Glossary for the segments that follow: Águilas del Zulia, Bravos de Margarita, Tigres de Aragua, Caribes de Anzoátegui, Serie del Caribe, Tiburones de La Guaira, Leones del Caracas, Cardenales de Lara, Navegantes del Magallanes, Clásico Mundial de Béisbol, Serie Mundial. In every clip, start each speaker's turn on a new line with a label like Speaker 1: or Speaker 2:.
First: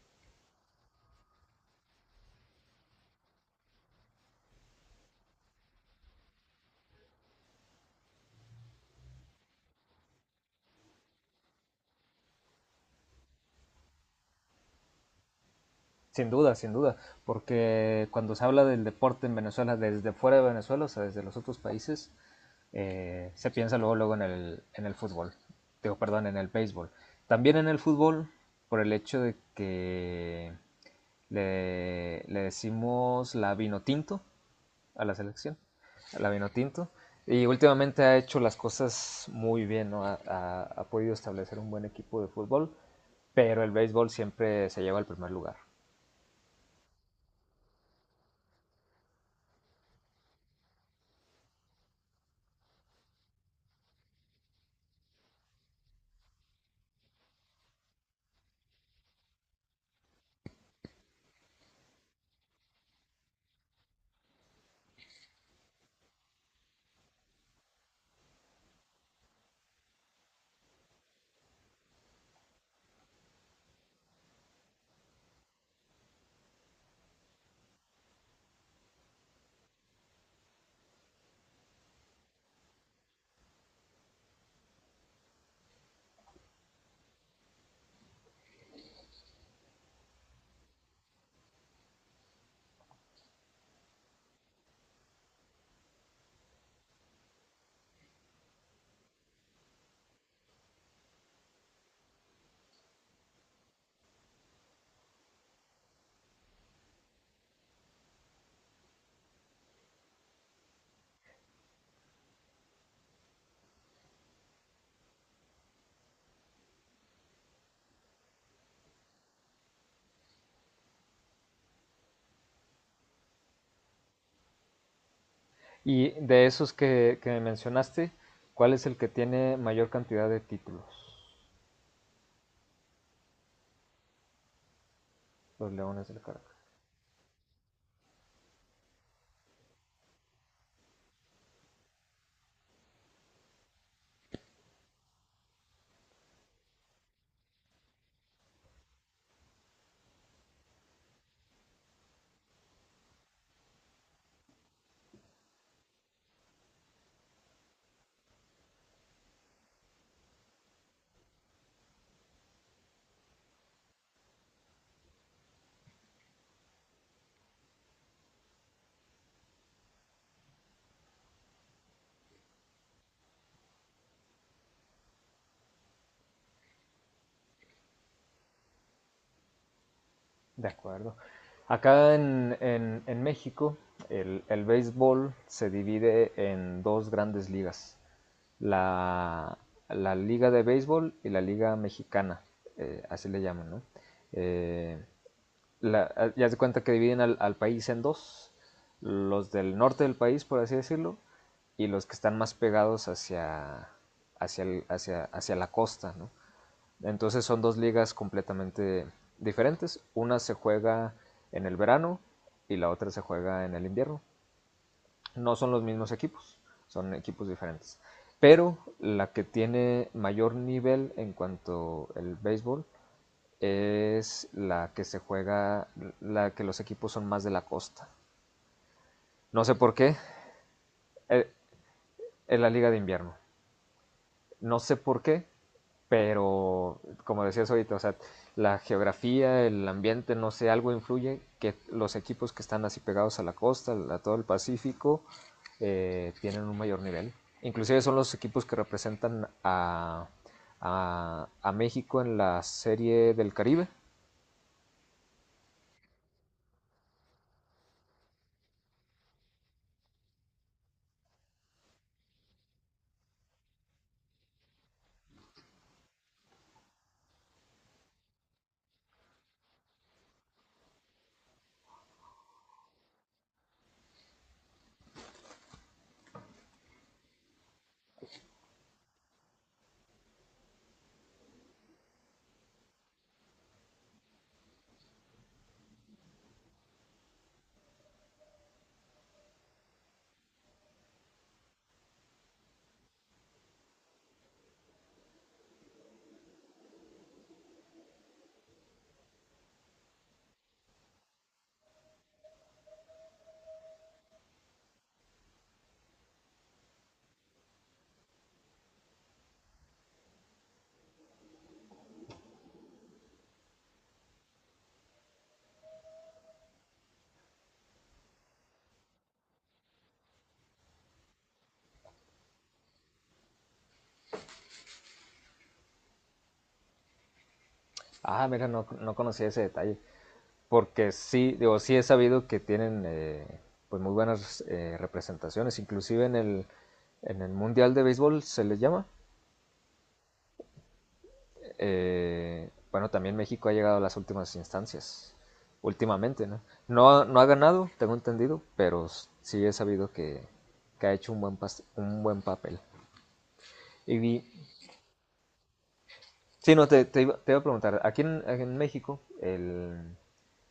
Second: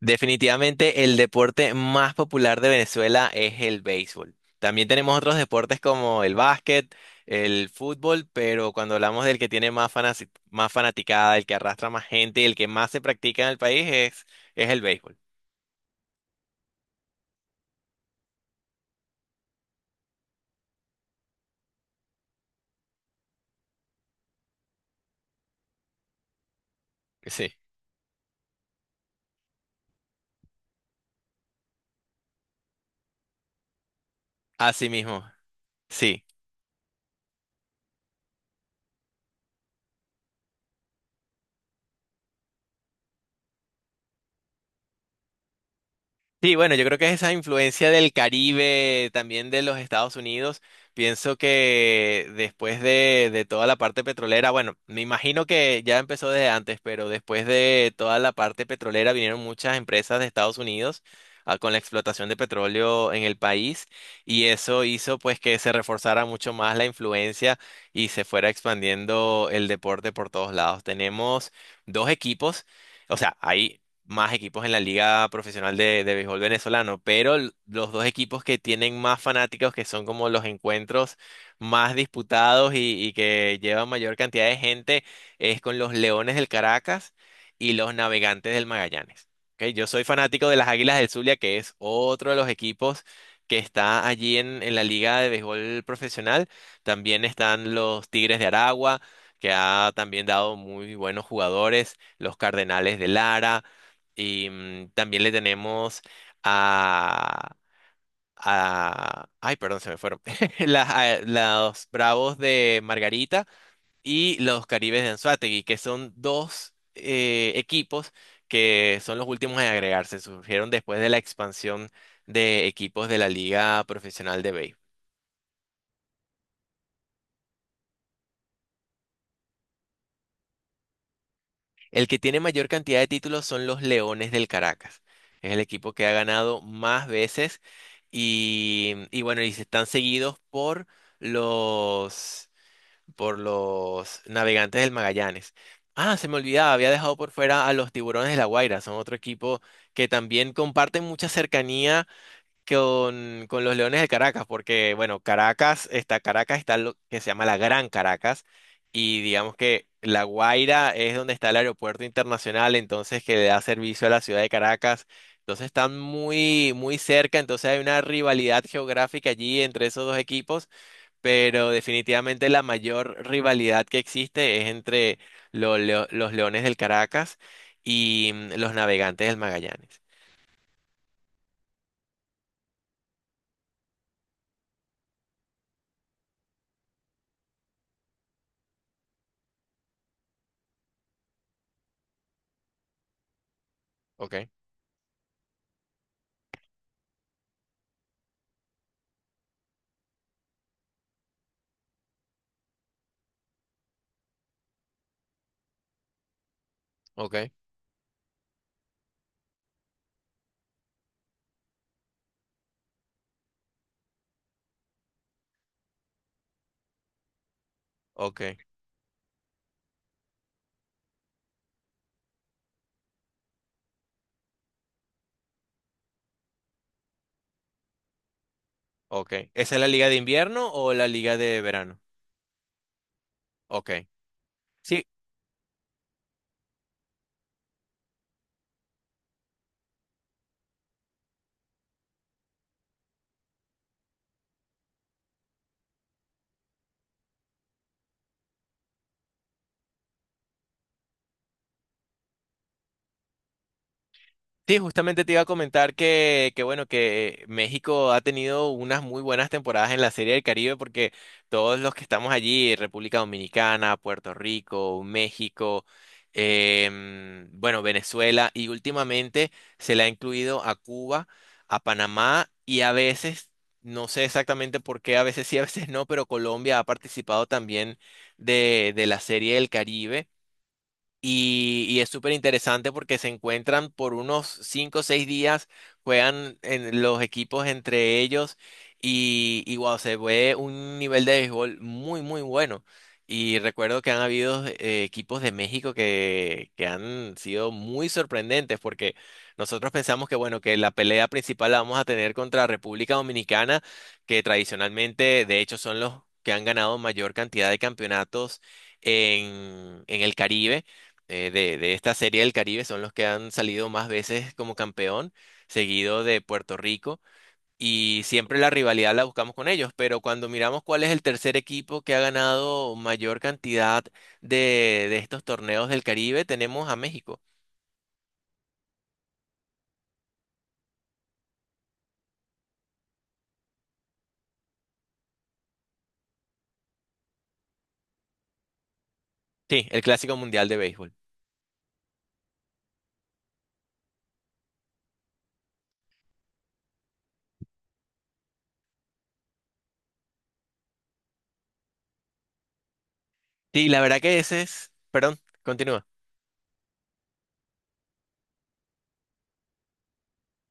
Speaker 1: Definitivamente el deporte más popular de Venezuela es el béisbol. También tenemos otros deportes como el básquet, el fútbol, pero cuando hablamos del que tiene más más fanaticada, el que arrastra más gente, el que más se practica en el país es el béisbol.
Speaker 2: Sin duda, sin duda, porque cuando se habla del deporte en Venezuela desde fuera de Venezuela, o sea, desde los otros países, se piensa luego, luego en el fútbol, digo, perdón, en el béisbol.
Speaker 1: Sí.
Speaker 2: También en el fútbol, por el hecho de que le decimos la vino tinto
Speaker 1: Así
Speaker 2: a la
Speaker 1: mismo.
Speaker 2: selección, a
Speaker 1: Sí.
Speaker 2: la vino tinto, y últimamente ha hecho las cosas muy bien, ¿no? Ha podido establecer un buen equipo de fútbol, pero el béisbol siempre se lleva al primer lugar.
Speaker 1: Sí, bueno, yo creo que es esa influencia del Caribe, también de los Estados Unidos. Pienso que después de toda la parte petrolera, bueno, me imagino que ya empezó desde antes, pero después de toda la parte petrolera vinieron muchas empresas de Estados Unidos ah, con la explotación de petróleo en el país y eso hizo pues que se reforzara mucho más la influencia y se fuera expandiendo el deporte por todos lados. Tenemos dos equipos. O sea, hay más equipos en la liga profesional de béisbol venezolano, pero los dos equipos que tienen más fanáticos, que son como los encuentros más disputados y que llevan mayor cantidad de gente, es con los Leones del Caracas y los Navegantes del Magallanes. ¿Ok? Yo soy fanático de las Águilas del Zulia, que es otro de los equipos que está allí en la liga de béisbol profesional. También están los Tigres de Aragua, que ha también dado muy buenos jugadores, los Cardenales de Lara. Y también le tenemos a, Ay, perdón, se me fueron. Los Bravos de Margarita y los Caribes de Anzoátegui, que son dos equipos que son los últimos en agregarse. Surgieron después de la expansión de equipos de la Liga Profesional de Béisbol.
Speaker 2: Y de esos que mencionaste, ¿cuál es el que tiene mayor cantidad de títulos?
Speaker 1: El que tiene mayor cantidad de títulos son los Leones del Caracas. Es el
Speaker 2: Los
Speaker 1: equipo que
Speaker 2: Leones
Speaker 1: ha
Speaker 2: del Caracas.
Speaker 1: ganado más veces y bueno, y se están seguidos los, por los Navegantes del Magallanes. Ah, se me olvidaba, había dejado por fuera a los Tiburones de La Guaira. Son otro equipo que también comparten mucha cercanía con los Leones de Caracas, porque bueno, Caracas está lo que se llama la Gran Caracas, y digamos que La Guaira es donde está el aeropuerto internacional, entonces que le da servicio a la ciudad de Caracas. Entonces están muy, muy cerca, entonces hay una rivalidad geográfica allí entre esos dos equipos, pero definitivamente la mayor rivalidad que existe es entre los Leones del Caracas y los Navegantes del Magallanes.
Speaker 2: De acuerdo. Acá en México, el béisbol se divide en dos grandes ligas. La, la Liga de Béisbol y la Liga Mexicana, así le llaman, ¿no?
Speaker 1: Ok,
Speaker 2: Eh, ya se cuenta que dividen al país en dos, los del norte del país, por así decirlo, y los que están más pegados hacia la costa, ¿no? Entonces
Speaker 1: ok,
Speaker 2: son dos ligas completamente diferentes. Una se juega en el verano y la otra se juega en el invierno. No son los mismos equipos, son equipos diferentes.
Speaker 1: ok.
Speaker 2: Pero la que tiene mayor nivel en cuanto al béisbol es la que se juega, la que los equipos son más de la costa.
Speaker 1: Ok.
Speaker 2: No
Speaker 1: ¿Esa
Speaker 2: sé
Speaker 1: es la
Speaker 2: por
Speaker 1: liga
Speaker 2: qué,
Speaker 1: de invierno o la liga
Speaker 2: eh,
Speaker 1: de verano?
Speaker 2: en la liga de invierno.
Speaker 1: Ok.
Speaker 2: No sé
Speaker 1: Sí,
Speaker 2: por qué, pero como decías ahorita, o sea, la geografía, el ambiente, no sé, algo influye que los equipos que están así pegados a la costa, a todo el Pacífico, tienen un mayor nivel. Inclusive son los equipos que representan a México en la serie del Caribe.
Speaker 1: sí, justamente te iba a comentar que bueno, que México ha tenido unas muy buenas temporadas en la Serie del Caribe porque todos los que estamos allí, República Dominicana, Puerto Rico, México, bueno, Venezuela y últimamente se le ha incluido a Cuba, a Panamá y a veces, no sé exactamente por qué, a veces sí, a veces no, pero Colombia ha participado también de la Serie del Caribe. Y es súper interesante porque se encuentran por unos cinco o seis días, juegan en los equipos entre ellos y wow, se ve un nivel de béisbol muy, muy bueno. Y recuerdo que han habido equipos de México que han sido muy sorprendentes porque nosotros pensamos que, bueno, que la pelea principal la vamos a tener contra República Dominicana, que tradicionalmente, de hecho, son los que han ganado mayor cantidad de campeonatos en el Caribe de esta serie del Caribe son los que han salido más veces como campeón, seguido de Puerto Rico, y siempre la rivalidad la buscamos con ellos, pero cuando miramos cuál es el tercer equipo que ha ganado mayor cantidad de estos torneos del Caribe, tenemos a México.
Speaker 2: Ah, mira, no, no conocía ese detalle, porque sí, digo, sí he sabido que tienen pues muy buenas representaciones, inclusive en el Mundial de Béisbol se les llama.
Speaker 1: Sí, el Clásico Mundial de Béisbol.
Speaker 2: Bueno, también México ha llegado a las últimas instancias, últimamente, ¿no? No, no ha ganado, tengo entendido, pero sí he sabido que ha hecho un buen, pas un buen papel.
Speaker 1: Sí, la verdad que
Speaker 2: Y,
Speaker 1: ese es... Perdón, continúa.
Speaker 2: sí, no, te iba a preguntar, aquí en México el,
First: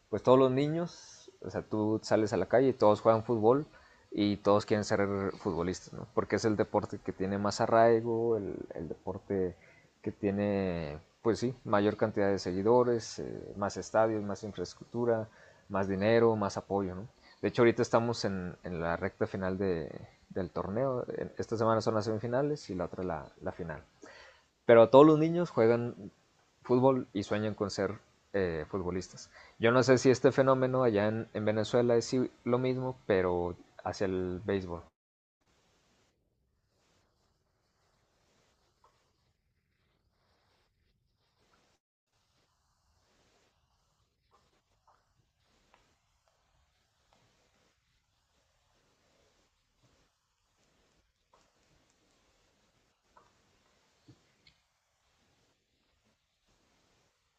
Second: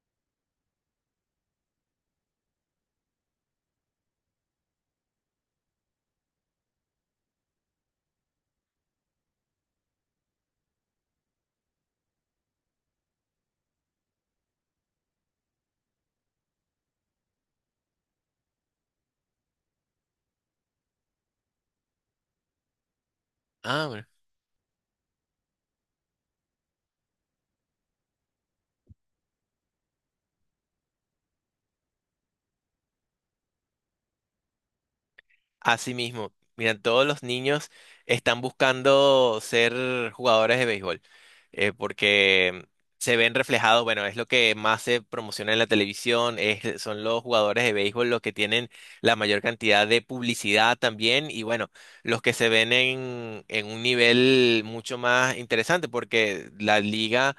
Speaker 2: pues todos los niños, o sea, tú sales a la calle y todos juegan fútbol y todos quieren ser futbolistas, ¿no? Porque es el deporte que tiene más arraigo, el deporte que tiene, pues sí, mayor cantidad de seguidores, más estadios, más infraestructura, más dinero, más apoyo, ¿no? De hecho, ahorita estamos en la recta final de, del torneo. Esta semana son las semifinales y la otra la final.
Speaker 1: Ah, bueno.
Speaker 2: Pero todos los niños juegan fútbol y sueñan con ser futbolistas. Yo no sé si este fenómeno allá en Venezuela es si- lo mismo, pero hacia el béisbol.
Speaker 1: Así mismo, mira, todos los niños están buscando ser jugadores de béisbol, porque se ven reflejados, bueno, es lo que más se promociona en la televisión, son los jugadores de béisbol los que tienen la mayor cantidad de publicidad también, y bueno, los que se ven en un nivel mucho más interesante, porque la liga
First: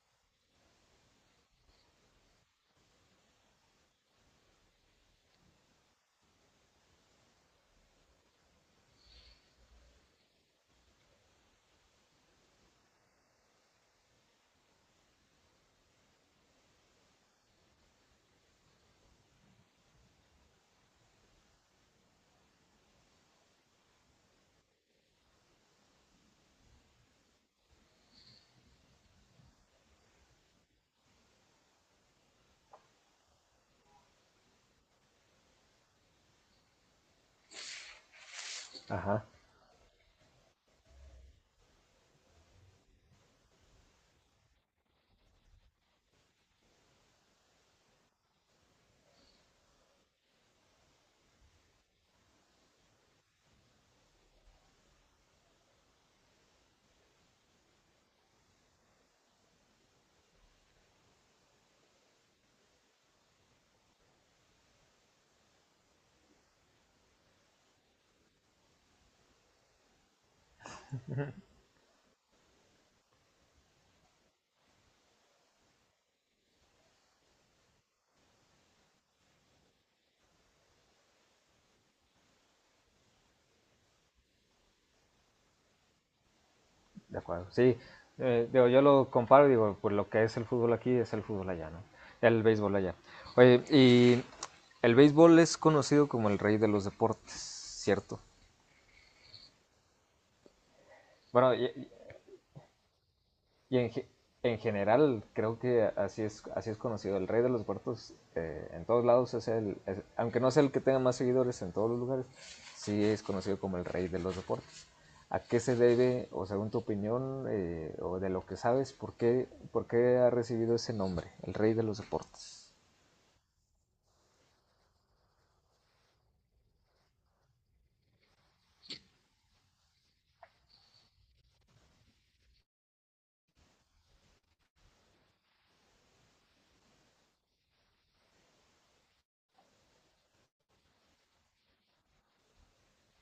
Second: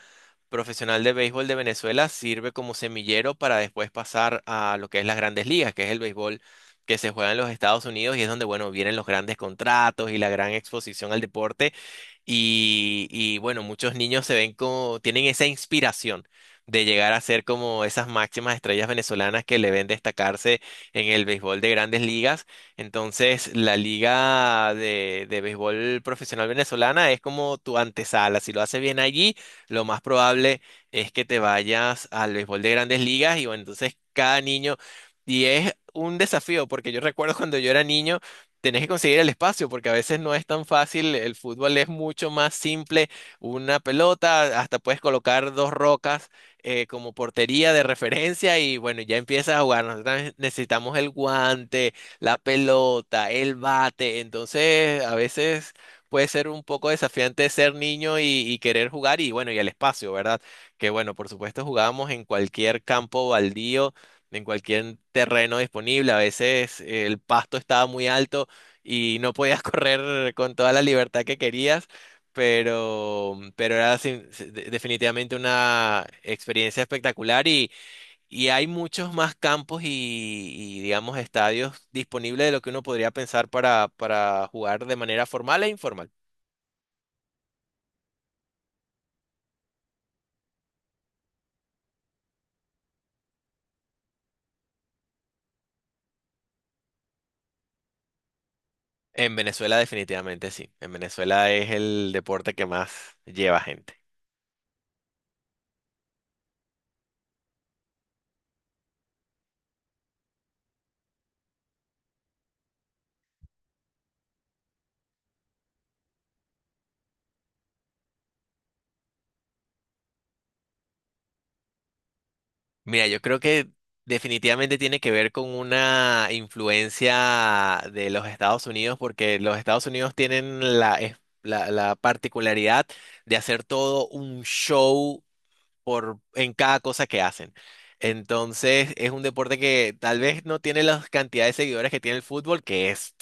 Speaker 1: profesional de béisbol de Venezuela sirve como semillero para después pasar a lo que es las grandes ligas, que es el béisbol que se juega en los Estados Unidos y es donde, bueno, vienen los grandes contratos y la gran exposición al deporte. Y bueno, muchos niños se ven como, tienen esa inspiración de llegar a ser como esas máximas estrellas venezolanas que le ven destacarse en el béisbol de grandes ligas. Entonces, la liga de béisbol profesional venezolana es como tu antesala. Si lo haces bien allí, lo más probable es que te vayas al béisbol de grandes ligas y bueno, entonces cada niño, y es un desafío, porque yo recuerdo cuando yo era niño, tenés que conseguir
Speaker 2: Ajá,
Speaker 1: el espacio porque a veces no es tan fácil, el fútbol es mucho más simple, una pelota, hasta puedes colocar dos rocas como portería de referencia y bueno, ya empiezas a jugar. Nosotros necesitamos el guante, la pelota, el bate, entonces a veces puede ser un poco desafiante ser niño y querer jugar y bueno, y el espacio, ¿verdad? Que bueno, por supuesto jugábamos en cualquier campo baldío. En cualquier terreno disponible, a veces el pasto estaba muy alto y no podías correr con toda la libertad que querías, pero era definitivamente una experiencia espectacular y hay muchos más campos y, digamos, estadios disponibles de lo que uno podría pensar para jugar de manera formal e informal.
Speaker 2: de acuerdo. Sí, digo, yo lo comparo y digo, pues lo que es el fútbol aquí es el fútbol allá, ¿no? El béisbol allá. Oye, y el béisbol es conocido como el rey de los deportes, ¿cierto?
Speaker 1: En Venezuela definitivamente sí. En Venezuela
Speaker 2: Bueno,
Speaker 1: es
Speaker 2: y...
Speaker 1: el deporte que más lleva
Speaker 2: Y en,
Speaker 1: gente.
Speaker 2: ge- en general, creo que así es conocido. El rey de los huertos en todos lados es el, es- aunque no sea el que tenga más seguidores en todos los lugares, sí es conocido como el rey de los deportes. ¿A qué se debe, o según tu opinión, o de lo que sabes, por qué ha recibido ese nombre, el rey de los deportes,
Speaker 1: Mira, yo creo que definitivamente tiene que ver con una influencia de los Estados Unidos, porque los Estados Unidos tienen la particularidad de hacer todo un show por, en cada cosa que hacen. Entonces, es un deporte que tal vez no tiene la cantidad de seguidores que tiene el fútbol, que es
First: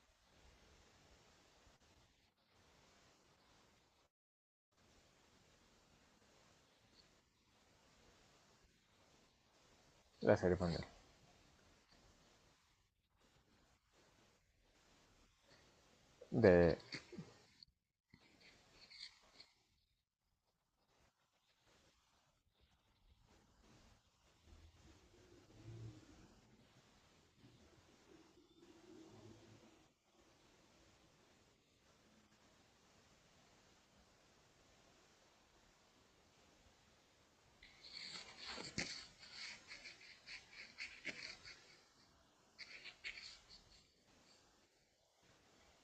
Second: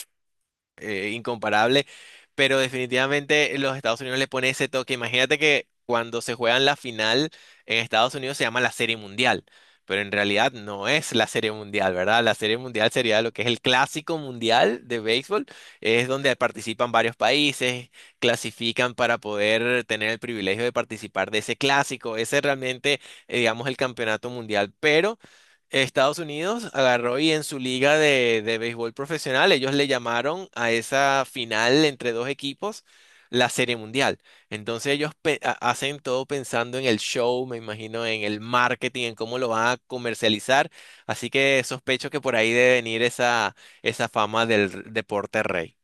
Speaker 1: incomparable, pero definitivamente los Estados Unidos le pone ese toque. Imagínate que cuando se juegan la final en Estados Unidos se llama la Serie Mundial, pero en
Speaker 2: la
Speaker 1: realidad
Speaker 2: serie mundial,
Speaker 1: no es la Serie Mundial, ¿verdad? La Serie Mundial sería lo que es el Clásico Mundial de béisbol, es donde
Speaker 2: de,
Speaker 1: participan varios países, clasifican para poder tener el privilegio de participar de ese clásico. Ese realmente, digamos, el campeonato mundial, pero Estados Unidos agarró y en su liga de béisbol profesional, ellos le llamaron a esa final entre dos equipos la Serie Mundial. Entonces ellos hacen todo pensando en el show, me imagino, en el marketing, en cómo lo van a comercializar. Así que sospecho que por ahí debe venir esa fama del deporte rey.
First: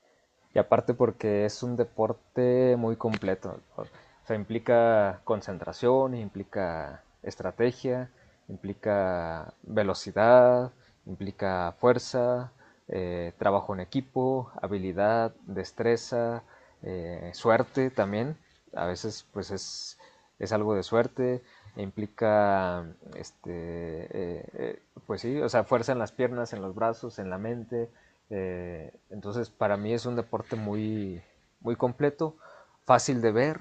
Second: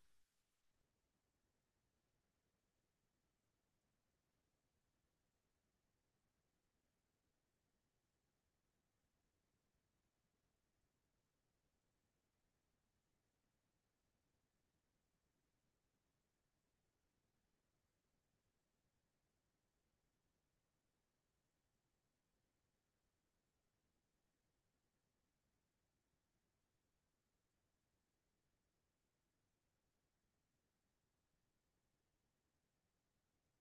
Speaker 2: y aparte porque es un deporte muy completo? O sea, implica concentración, implica estrategia, implica velocidad, implica fuerza, trabajo en equipo, habilidad, destreza, suerte también. A veces pues es algo de suerte. Implica, este, pues sí, o sea, fuerza en las piernas, en los brazos, en la mente, entonces, para mí es un deporte muy, muy completo, fácil de ver,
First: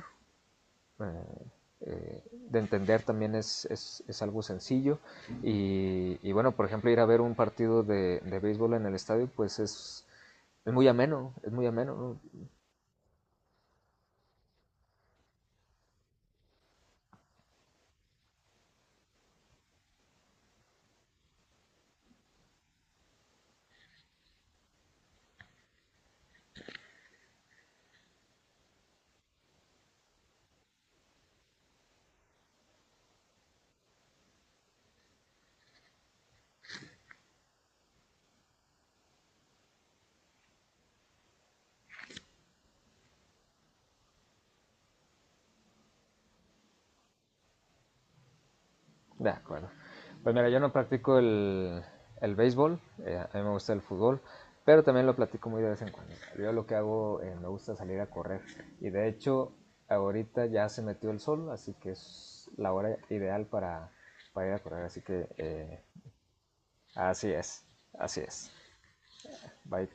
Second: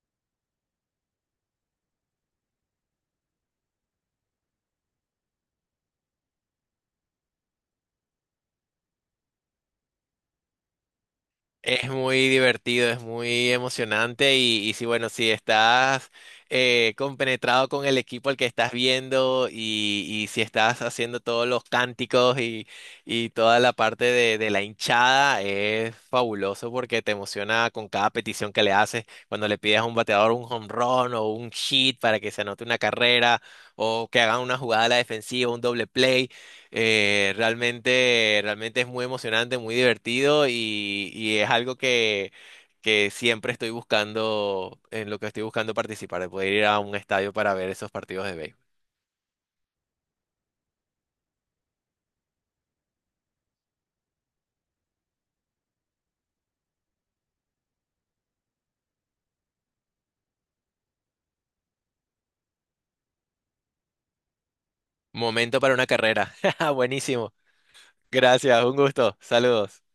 Speaker 2: eh, eh, de entender también es algo sencillo. Y, bueno, por ejemplo, ir a ver un partido de béisbol en el estadio, pues es muy ameno, es muy
Speaker 1: Es
Speaker 2: ameno,
Speaker 1: muy
Speaker 2: ¿no?
Speaker 1: divertido, es muy emocionante y sí, bueno, si estás compenetrado con el equipo al que estás viendo y si estás haciendo todos los cánticos y toda la parte de la hinchada, es fabuloso porque te emociona con cada petición que le haces, cuando le pides a un bateador un home run o un hit para que se anote una carrera o que hagan una jugada a la defensiva, un doble play. Realmente, realmente es muy emocionante, muy divertido y es algo que siempre estoy buscando, en lo que estoy buscando participar, de poder ir a un estadio para ver esos partidos de béisbol.
Speaker 2: De acuerdo. Pues mira, yo no practico el béisbol, a mí me gusta el fútbol, pero también lo platico muy de vez en cuando. Yo lo que hago, me gusta salir a correr. Y de hecho, ahorita ya se metió el sol, así que es la hora ideal para ir a correr. Así que
Speaker 1: Momento para una carrera.
Speaker 2: así
Speaker 1: Buenísimo.
Speaker 2: es, así es.
Speaker 1: Gracias, un gusto. Saludos.
Speaker 2: Bye.